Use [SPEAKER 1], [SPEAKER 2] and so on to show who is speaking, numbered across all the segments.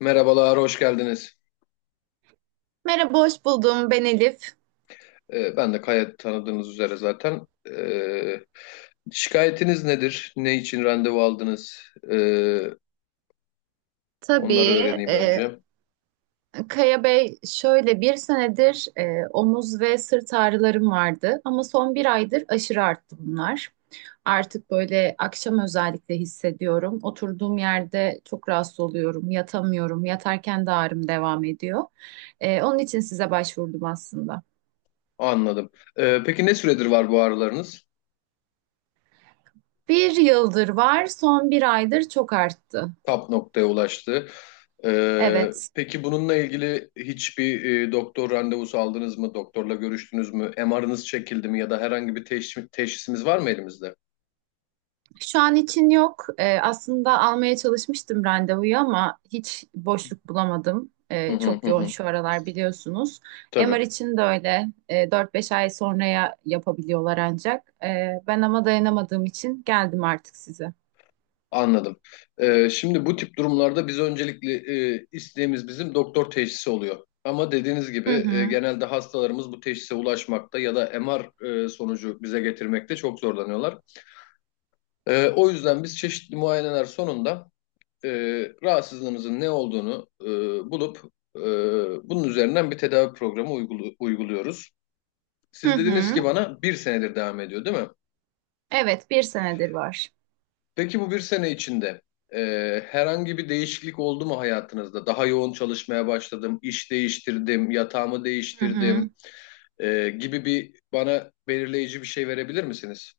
[SPEAKER 1] Merhabalar, hoş geldiniz.
[SPEAKER 2] Merhaba, hoş buldum. Ben Elif.
[SPEAKER 1] Ben de Kaya tanıdığınız üzere zaten. Şikayetiniz nedir? Ne için randevu aldınız? Ee, onları
[SPEAKER 2] Tabii.
[SPEAKER 1] öğreneyim
[SPEAKER 2] e,
[SPEAKER 1] önce.
[SPEAKER 2] Kaya Bey, şöyle bir senedir omuz ve sırt ağrılarım vardı ama son bir aydır aşırı arttı bunlar. Artık böyle akşam özellikle hissediyorum. Oturduğum yerde çok rahatsız oluyorum, yatamıyorum. Yatarken de ağrım devam ediyor. Onun için size başvurdum aslında.
[SPEAKER 1] Anladım. Peki ne süredir var bu ağrılarınız?
[SPEAKER 2] Bir yıldır var, son bir aydır çok arttı.
[SPEAKER 1] Tap noktaya ulaştı.
[SPEAKER 2] Evet.
[SPEAKER 1] Peki bununla ilgili hiçbir doktor randevusu aldınız mı? Doktorla görüştünüz mü? MR'ınız çekildi mi? Ya da herhangi bir teşhisimiz var mı elimizde?
[SPEAKER 2] Şu an için yok. Aslında almaya çalışmıştım randevuyu ama hiç boşluk bulamadım.
[SPEAKER 1] Hı hı
[SPEAKER 2] Çok
[SPEAKER 1] hı,
[SPEAKER 2] yoğun
[SPEAKER 1] hı.
[SPEAKER 2] şu aralar biliyorsunuz.
[SPEAKER 1] Tabii.
[SPEAKER 2] MR için de öyle. 4-5 ay sonraya yapabiliyorlar ancak. Ben ama dayanamadığım için geldim artık size.
[SPEAKER 1] Anladım. Şimdi bu tip durumlarda biz öncelikli isteğimiz bizim doktor teşhisi oluyor. Ama dediğiniz
[SPEAKER 2] Hı
[SPEAKER 1] gibi
[SPEAKER 2] hı.
[SPEAKER 1] genelde hastalarımız bu teşhise ulaşmakta ya da MR sonucu bize getirmekte çok zorlanıyorlar. O yüzden biz çeşitli muayeneler sonunda e, rahatsızlığınızın ne olduğunu bulup e, bunun üzerinden bir tedavi programı uyguluyoruz.
[SPEAKER 2] Hı
[SPEAKER 1] Siz dediniz ki
[SPEAKER 2] hı.
[SPEAKER 1] bana bir senedir devam ediyor, değil mi?
[SPEAKER 2] Evet, bir senedir var.
[SPEAKER 1] Peki bu bir sene içinde e, herhangi bir değişiklik oldu mu hayatınızda? Daha yoğun çalışmaya başladım, iş değiştirdim, yatağımı
[SPEAKER 2] Hı hı.
[SPEAKER 1] değiştirdim gibi bir bana belirleyici bir şey verebilir misiniz?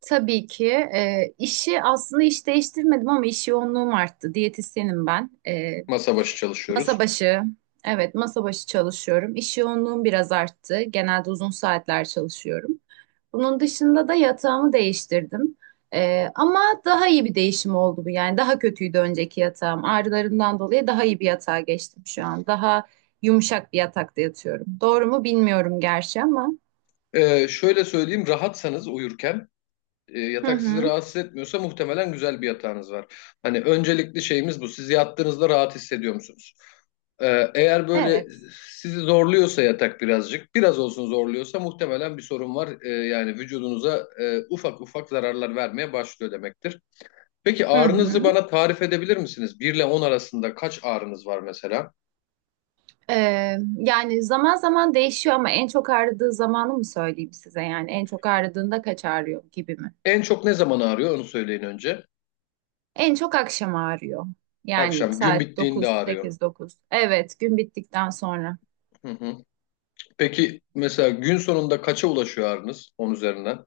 [SPEAKER 2] Tabii ki. İşi aslında iş değiştirmedim ama iş yoğunluğum arttı. Diyetisyenim ben.
[SPEAKER 1] Masa başı
[SPEAKER 2] Masa
[SPEAKER 1] çalışıyoruz.
[SPEAKER 2] başı. Evet, masa başı çalışıyorum. İş yoğunluğum biraz arttı. Genelde uzun saatler çalışıyorum. Bunun dışında da yatağımı değiştirdim. Ama daha iyi bir değişim oldu bu. Yani daha kötüydü önceki yatağım. Ağrılarımdan dolayı daha iyi bir yatağa geçtim şu an. Daha yumuşak bir yatakta yatıyorum. Doğru mu bilmiyorum gerçi ama.
[SPEAKER 1] Şöyle söyleyeyim, rahatsanız uyurken
[SPEAKER 2] Hı
[SPEAKER 1] yatak sizi
[SPEAKER 2] hı.
[SPEAKER 1] rahatsız etmiyorsa muhtemelen güzel bir yatağınız var. Hani öncelikli şeyimiz bu. Siz yattığınızda rahat hissediyor musunuz? Eğer böyle
[SPEAKER 2] Evet.
[SPEAKER 1] sizi zorluyorsa yatak birazcık, biraz olsun zorluyorsa muhtemelen bir sorun var. Yani vücudunuza ufak ufak zararlar vermeye başlıyor demektir. Peki
[SPEAKER 2] Hı
[SPEAKER 1] ağrınızı
[SPEAKER 2] hı.
[SPEAKER 1] bana tarif edebilir misiniz? Bir ile 10 arasında kaç ağrınız var mesela?
[SPEAKER 2] Yani zaman zaman değişiyor ama en çok ağrıdığı zamanı mı söyleyeyim size? Yani en çok ağrıdığında kaç ağrıyor gibi mi?
[SPEAKER 1] En çok ne zaman ağrıyor onu söyleyin önce.
[SPEAKER 2] En çok akşam ağrıyor. Yani
[SPEAKER 1] Akşam gün
[SPEAKER 2] saat
[SPEAKER 1] bittiğinde
[SPEAKER 2] dokuz,
[SPEAKER 1] ağrıyor.
[SPEAKER 2] 8 9. Evet, gün bittikten sonra.
[SPEAKER 1] Hı hı. Peki mesela gün sonunda kaça ulaşıyor ağrınız 10 üzerinden?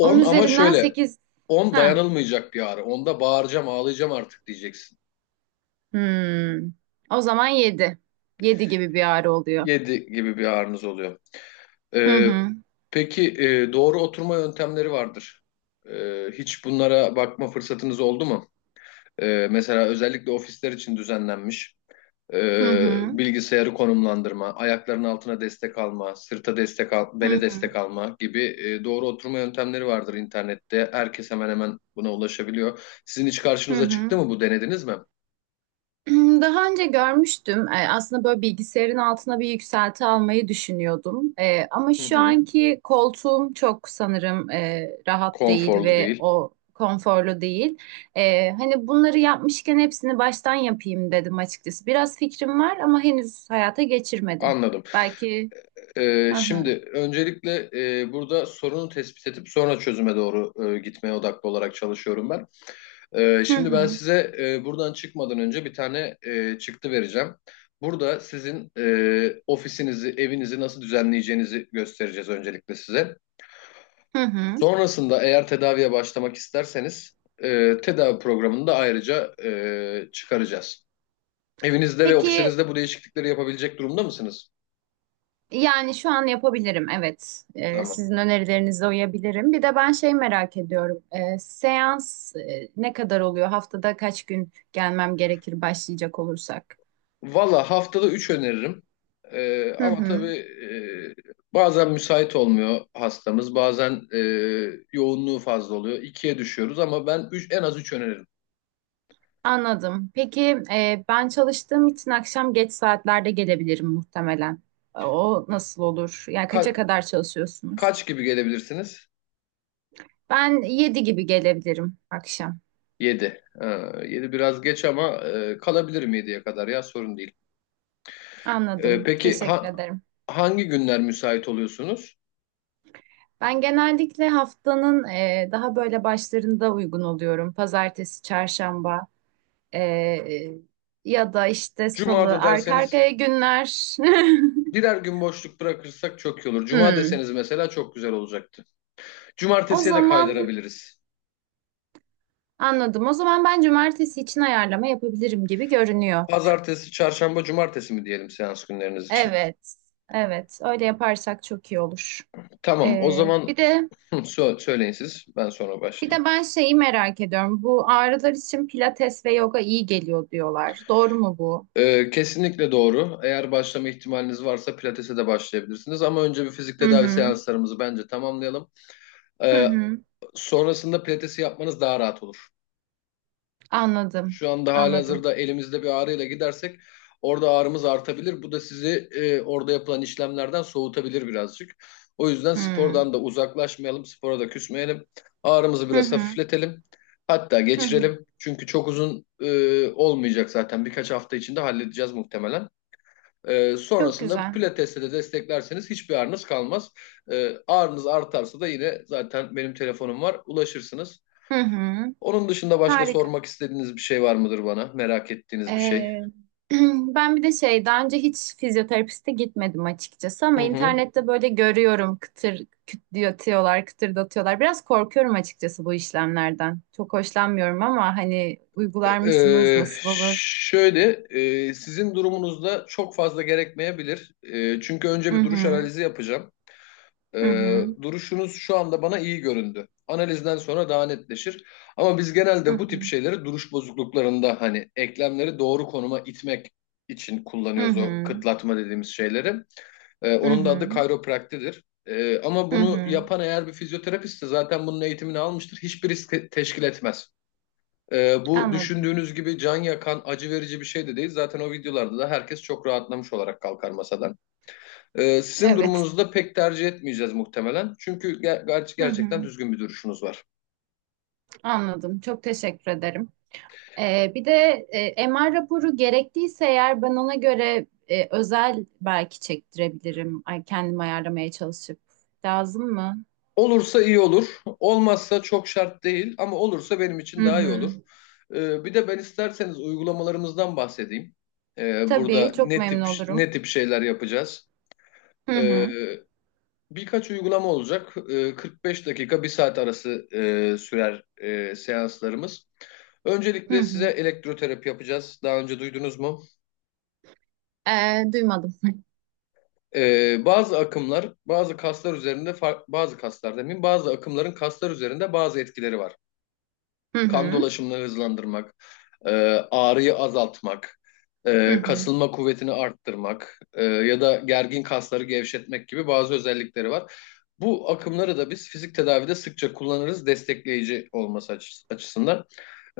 [SPEAKER 2] Onun
[SPEAKER 1] ama
[SPEAKER 2] üzerinden
[SPEAKER 1] şöyle
[SPEAKER 2] 8.
[SPEAKER 1] 10
[SPEAKER 2] Ha.
[SPEAKER 1] dayanılmayacak bir ağrı. 10'da bağıracağım, ağlayacağım artık diyeceksin.
[SPEAKER 2] Hmm. O zaman 7. 7 gibi bir ağrı oluyor.
[SPEAKER 1] 7 gibi bir ağrınız oluyor.
[SPEAKER 2] Hı
[SPEAKER 1] Ee,
[SPEAKER 2] hı.
[SPEAKER 1] peki doğru oturma yöntemleri vardır. Hiç bunlara bakma fırsatınız oldu mu? Mesela özellikle ofisler için düzenlenmiş.
[SPEAKER 2] Hı hı.
[SPEAKER 1] Bilgisayarı konumlandırma, ayakların altına destek alma, sırta destek al,
[SPEAKER 2] Hı
[SPEAKER 1] bele
[SPEAKER 2] hı.
[SPEAKER 1] destek alma gibi doğru oturma yöntemleri vardır internette. Herkes hemen hemen buna ulaşabiliyor. Sizin hiç
[SPEAKER 2] Hı
[SPEAKER 1] karşınıza çıktı
[SPEAKER 2] hı.
[SPEAKER 1] mı bu denediniz mi?
[SPEAKER 2] Hmm, daha önce görmüştüm. Aslında böyle bilgisayarın altına bir yükselti almayı düşünüyordum. Ama
[SPEAKER 1] Hı
[SPEAKER 2] şu
[SPEAKER 1] hı.
[SPEAKER 2] anki koltuğum çok sanırım rahat değil
[SPEAKER 1] Konforlu
[SPEAKER 2] ve
[SPEAKER 1] değil.
[SPEAKER 2] o konforlu değil. Hani bunları yapmışken hepsini baştan yapayım dedim açıkçası. Biraz fikrim var ama henüz hayata geçirmedim.
[SPEAKER 1] Anladım.
[SPEAKER 2] Belki. Hı
[SPEAKER 1] Şimdi
[SPEAKER 2] hı.
[SPEAKER 1] öncelikle burada sorunu tespit edip sonra çözüme doğru gitmeye odaklı olarak çalışıyorum ben.
[SPEAKER 2] Hı
[SPEAKER 1] Şimdi ben
[SPEAKER 2] hı.
[SPEAKER 1] size buradan çıkmadan önce bir tane çıktı vereceğim. Burada sizin ofisinizi, evinizi nasıl düzenleyeceğinizi göstereceğiz öncelikle size.
[SPEAKER 2] Hı hı.
[SPEAKER 1] Sonrasında eğer tedaviye başlamak isterseniz tedavi programını da ayrıca çıkaracağız. Evinizde ve
[SPEAKER 2] Peki.
[SPEAKER 1] ofisinizde bu değişiklikleri yapabilecek durumda mısınız?
[SPEAKER 2] Yani şu an yapabilirim, evet.
[SPEAKER 1] Tamam.
[SPEAKER 2] Sizin önerilerinize uyabilirim. Bir de ben şey merak ediyorum. Seans ne kadar oluyor? Haftada kaç gün gelmem gerekir başlayacak olursak?
[SPEAKER 1] Valla haftada 3 öneririm.
[SPEAKER 2] Hı
[SPEAKER 1] Ama tabii
[SPEAKER 2] hı,
[SPEAKER 1] bazen müsait olmuyor hastamız. Bazen yoğunluğu fazla oluyor. İkiye düşüyoruz ama ben üç, en az 3 öneririm.
[SPEAKER 2] anladım. Peki, ben çalıştığım için akşam geç saatlerde gelebilirim muhtemelen. O nasıl olur? Yani kaça
[SPEAKER 1] Ka-
[SPEAKER 2] kadar çalışıyorsunuz?
[SPEAKER 1] kaç gibi gelebilirsiniz?
[SPEAKER 2] Ben 7 gibi gelebilirim akşam.
[SPEAKER 1] 7. 7 biraz geç ama kalabilirim 7'ye kadar ya sorun değil.
[SPEAKER 2] Anladım.
[SPEAKER 1] Peki
[SPEAKER 2] Teşekkür ederim.
[SPEAKER 1] hangi günler müsait oluyorsunuz?
[SPEAKER 2] Ben genellikle haftanın daha böyle başlarında uygun oluyorum. Pazartesi, çarşamba, e, e, ya da işte salı,
[SPEAKER 1] Cuma'da
[SPEAKER 2] arka
[SPEAKER 1] derseniz
[SPEAKER 2] arkaya günler.
[SPEAKER 1] birer gün boşluk bırakırsak çok iyi olur. Cuma
[SPEAKER 2] Hmm.
[SPEAKER 1] deseniz mesela çok güzel olacaktı.
[SPEAKER 2] O
[SPEAKER 1] Cumartesiye de
[SPEAKER 2] zaman
[SPEAKER 1] kaydırabiliriz.
[SPEAKER 2] anladım. O zaman ben cumartesi için ayarlama yapabilirim gibi görünüyor.
[SPEAKER 1] Pazartesi, çarşamba, cumartesi mi diyelim seans günleriniz için?
[SPEAKER 2] Evet, evet. Öyle yaparsak çok iyi olur.
[SPEAKER 1] Tamam, o
[SPEAKER 2] E,
[SPEAKER 1] zaman
[SPEAKER 2] bir de
[SPEAKER 1] söyleyin siz. Ben sonra
[SPEAKER 2] bir de
[SPEAKER 1] başlayayım.
[SPEAKER 2] ben şeyi merak ediyorum. Bu ağrılar için pilates ve yoga iyi geliyor diyorlar. Doğru mu bu?
[SPEAKER 1] Kesinlikle doğru. Eğer başlama ihtimaliniz varsa pilatese de başlayabilirsiniz. Ama önce bir fizik
[SPEAKER 2] Hı
[SPEAKER 1] tedavi
[SPEAKER 2] hı.
[SPEAKER 1] seanslarımızı bence tamamlayalım.
[SPEAKER 2] Hı
[SPEAKER 1] Ee,
[SPEAKER 2] hı.
[SPEAKER 1] sonrasında pilatesi yapmanız daha rahat olur.
[SPEAKER 2] Anladım.
[SPEAKER 1] Şu anda
[SPEAKER 2] Anladım.
[SPEAKER 1] halihazırda elimizde bir ağrıyla gidersek orada ağrımız artabilir. Bu da sizi orada yapılan işlemlerden soğutabilir birazcık. O yüzden
[SPEAKER 2] Hmm.
[SPEAKER 1] spordan da uzaklaşmayalım, spora da küsmeyelim. Ağrımızı
[SPEAKER 2] Hı
[SPEAKER 1] biraz
[SPEAKER 2] hı.
[SPEAKER 1] hafifletelim. Hatta
[SPEAKER 2] Hı hı.
[SPEAKER 1] geçirelim. Çünkü çok uzun olmayacak zaten. Birkaç hafta içinde halledeceğiz muhtemelen.
[SPEAKER 2] Çok
[SPEAKER 1] Sonrasında
[SPEAKER 2] güzel.
[SPEAKER 1] pilatesle de desteklerseniz hiçbir ağrınız kalmaz. Ağrınız artarsa da yine zaten benim telefonum var. Ulaşırsınız.
[SPEAKER 2] Hı hı.
[SPEAKER 1] Onun dışında başka
[SPEAKER 2] Harika.
[SPEAKER 1] sormak istediğiniz bir şey var mıdır bana? Merak ettiğiniz bir şey?
[SPEAKER 2] Ee, ben bir de şey, daha önce hiç fizyoterapiste gitmedim açıkçası
[SPEAKER 1] Hı
[SPEAKER 2] ama
[SPEAKER 1] hı.
[SPEAKER 2] internette böyle görüyorum kıtır kütletiyorlar, kıtırdatıyorlar. Biraz korkuyorum açıkçası bu işlemlerden. Çok hoşlanmıyorum ama hani uygular mısınız? Nasıl olur?
[SPEAKER 1] Şöyle, sizin durumunuzda çok fazla gerekmeyebilir. Çünkü önce
[SPEAKER 2] Hı
[SPEAKER 1] bir duruş
[SPEAKER 2] hı.
[SPEAKER 1] analizi yapacağım.
[SPEAKER 2] Hı hı.
[SPEAKER 1] Duruşunuz şu anda bana iyi göründü. Analizden sonra daha netleşir. Ama biz
[SPEAKER 2] Hı
[SPEAKER 1] genelde bu
[SPEAKER 2] hı.
[SPEAKER 1] tip şeyleri duruş bozukluklarında hani eklemleri doğru konuma itmek için
[SPEAKER 2] Hı
[SPEAKER 1] kullanıyoruz o
[SPEAKER 2] hı.
[SPEAKER 1] kıtlatma dediğimiz şeyleri.
[SPEAKER 2] Hı
[SPEAKER 1] Onun da
[SPEAKER 2] hı.
[SPEAKER 1] adı kayropraktidir. Ama
[SPEAKER 2] Hı
[SPEAKER 1] bunu
[SPEAKER 2] hı.
[SPEAKER 1] yapan eğer bir fizyoterapistse zaten bunun eğitimini almıştır. Hiçbir risk teşkil etmez. Bu
[SPEAKER 2] Anladım.
[SPEAKER 1] düşündüğünüz gibi can yakan, acı verici bir şey de değil. Zaten o videolarda da herkes çok rahatlamış olarak kalkar masadan. Sizin
[SPEAKER 2] Evet.
[SPEAKER 1] durumunuzda pek tercih etmeyeceğiz muhtemelen. Çünkü
[SPEAKER 2] Hı
[SPEAKER 1] gerçekten
[SPEAKER 2] hı.
[SPEAKER 1] düzgün bir duruşunuz var.
[SPEAKER 2] Anladım. Çok teşekkür ederim. Bir de MR raporu gerektiyse eğer ben ona göre, özel belki çektirebilirim. Ay, kendim ayarlamaya çalışıp. Lazım mı?
[SPEAKER 1] Olursa iyi olur. Olmazsa çok şart değil ama olursa benim için
[SPEAKER 2] Hı
[SPEAKER 1] daha iyi olur.
[SPEAKER 2] hı.
[SPEAKER 1] Bir de ben isterseniz uygulamalarımızdan bahsedeyim.
[SPEAKER 2] Tabii
[SPEAKER 1] Burada
[SPEAKER 2] çok
[SPEAKER 1] ne
[SPEAKER 2] memnun
[SPEAKER 1] tip
[SPEAKER 2] olurum.
[SPEAKER 1] ne tip şeyler yapacağız?
[SPEAKER 2] Hı
[SPEAKER 1] Ee,
[SPEAKER 2] hı.
[SPEAKER 1] birkaç uygulama olacak. 45 dakika bir saat arası sürer seanslarımız.
[SPEAKER 2] Hı
[SPEAKER 1] Öncelikle size
[SPEAKER 2] hı.
[SPEAKER 1] elektroterapi yapacağız. Daha önce duydunuz mu?
[SPEAKER 2] Duymadım.
[SPEAKER 1] Bazı akımlar, bazı kaslar üzerinde, bazı kaslar demeyeyim, bazı akımların kaslar üzerinde bazı etkileri var,
[SPEAKER 2] Hı
[SPEAKER 1] kan
[SPEAKER 2] hı.
[SPEAKER 1] dolaşımını hızlandırmak, e, ağrıyı azaltmak,
[SPEAKER 2] Hı hı.
[SPEAKER 1] kasılma kuvvetini arttırmak ya da gergin kasları gevşetmek gibi bazı özellikleri var. Bu akımları da biz fizik tedavide sıkça kullanırız destekleyici olması açısından.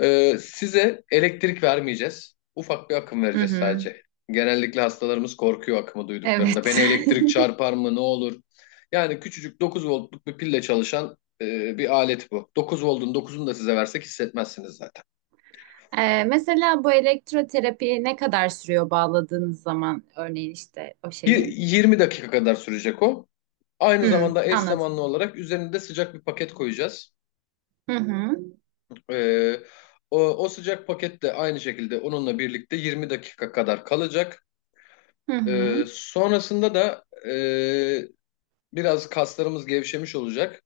[SPEAKER 1] Size elektrik vermeyeceğiz. Ufak bir akım
[SPEAKER 2] Hı
[SPEAKER 1] vereceğiz
[SPEAKER 2] hı.
[SPEAKER 1] sadece. Genellikle hastalarımız korkuyor akımı duyduklarında.
[SPEAKER 2] Evet.
[SPEAKER 1] Beni elektrik çarpar mı, ne olur? Yani küçücük 9 voltluk bir pille çalışan bir alet bu. 9 voltun 9'unu da size versek hissetmezsiniz zaten.
[SPEAKER 2] Mesela bu elektroterapi ne kadar sürüyor bağladığınız zaman, örneğin işte o şeyi?
[SPEAKER 1] 20 dakika kadar sürecek o. Aynı
[SPEAKER 2] Hı,
[SPEAKER 1] zamanda eş
[SPEAKER 2] anladım.
[SPEAKER 1] zamanlı olarak üzerinde sıcak bir paket koyacağız.
[SPEAKER 2] Hı hı.
[SPEAKER 1] E, o sıcak paket de aynı şekilde onunla birlikte 20 dakika kadar kalacak.
[SPEAKER 2] Hı hı.
[SPEAKER 1] Sonrasında da e, biraz kaslarımız gevşemiş olacak.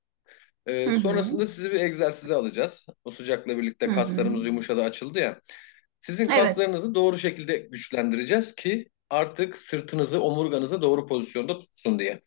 [SPEAKER 2] Hı hı.
[SPEAKER 1] Sonrasında sizi bir egzersize alacağız. O sıcakla
[SPEAKER 2] Hı
[SPEAKER 1] birlikte
[SPEAKER 2] hı.
[SPEAKER 1] kaslarımız yumuşadı, açıldı ya. Sizin
[SPEAKER 2] Evet,
[SPEAKER 1] kaslarınızı doğru şekilde güçlendireceğiz ki artık sırtınızı, omurganızı doğru pozisyonda tutsun diye.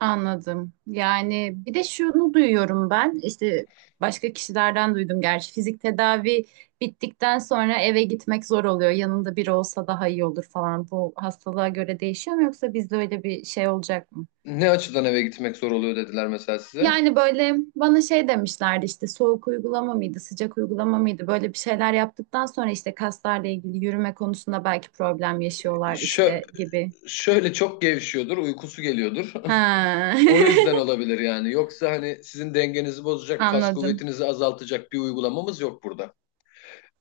[SPEAKER 2] anladım. Yani bir de şunu duyuyorum ben, işte başka kişilerden duydum gerçi. Fizik tedavi bittikten sonra eve gitmek zor oluyor. Yanında biri olsa daha iyi olur falan. Bu hastalığa göre değişiyor mu yoksa bizde öyle bir şey olacak mı?
[SPEAKER 1] Ne açıdan eve gitmek zor oluyor dediler mesela size.
[SPEAKER 2] Yani böyle bana şey demişlerdi, işte soğuk uygulama mıydı, sıcak uygulama mıydı? Böyle bir şeyler yaptıktan sonra işte kaslarla ilgili yürüme konusunda belki problem yaşıyorlar
[SPEAKER 1] Şö
[SPEAKER 2] işte gibi.
[SPEAKER 1] şöyle çok gevşiyordur, uykusu geliyordur.
[SPEAKER 2] Ha.
[SPEAKER 1] O yüzden olabilir yani. Yoksa hani sizin dengenizi bozacak, kas
[SPEAKER 2] Anladım,
[SPEAKER 1] kuvvetinizi azaltacak bir uygulamamız yok burada.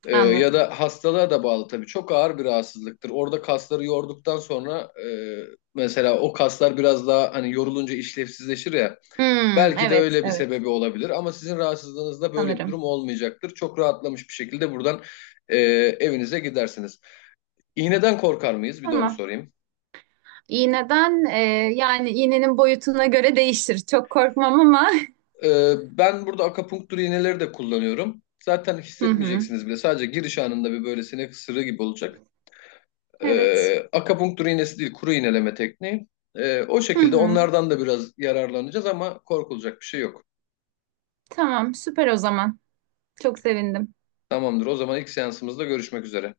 [SPEAKER 1] Ya
[SPEAKER 2] anladım.
[SPEAKER 1] da hastalığa da bağlı tabii. Çok ağır bir rahatsızlıktır. Orada kasları yorduktan sonra mesela o kaslar biraz daha hani yorulunca işlevsizleşir ya.
[SPEAKER 2] Hmm,
[SPEAKER 1] Belki de
[SPEAKER 2] evet,
[SPEAKER 1] öyle bir
[SPEAKER 2] evet
[SPEAKER 1] sebebi olabilir ama sizin rahatsızlığınızda böyle bir
[SPEAKER 2] sanırım.
[SPEAKER 1] durum olmayacaktır. Çok rahatlamış bir şekilde buradan e, evinize gidersiniz. İğneden korkar mıyız? Bir de onu
[SPEAKER 2] Tamam.
[SPEAKER 1] sorayım.
[SPEAKER 2] İğneden, yani iğnenin boyutuna göre değişir. Çok korkmam ama.
[SPEAKER 1] Ben burada akupunktur iğneleri de kullanıyorum. Zaten
[SPEAKER 2] Hı hı.
[SPEAKER 1] hissetmeyeceksiniz bile. Sadece giriş anında bir böyle sinek ısırığı gibi olacak.
[SPEAKER 2] Evet.
[SPEAKER 1] Akapunktur iğnesi değil, kuru iğneleme tekniği. O
[SPEAKER 2] Hı
[SPEAKER 1] şekilde
[SPEAKER 2] hı.
[SPEAKER 1] onlardan da biraz yararlanacağız ama korkulacak bir şey yok.
[SPEAKER 2] Tamam, süper o zaman. Çok sevindim.
[SPEAKER 1] Tamamdır. O zaman ilk seansımızda görüşmek üzere.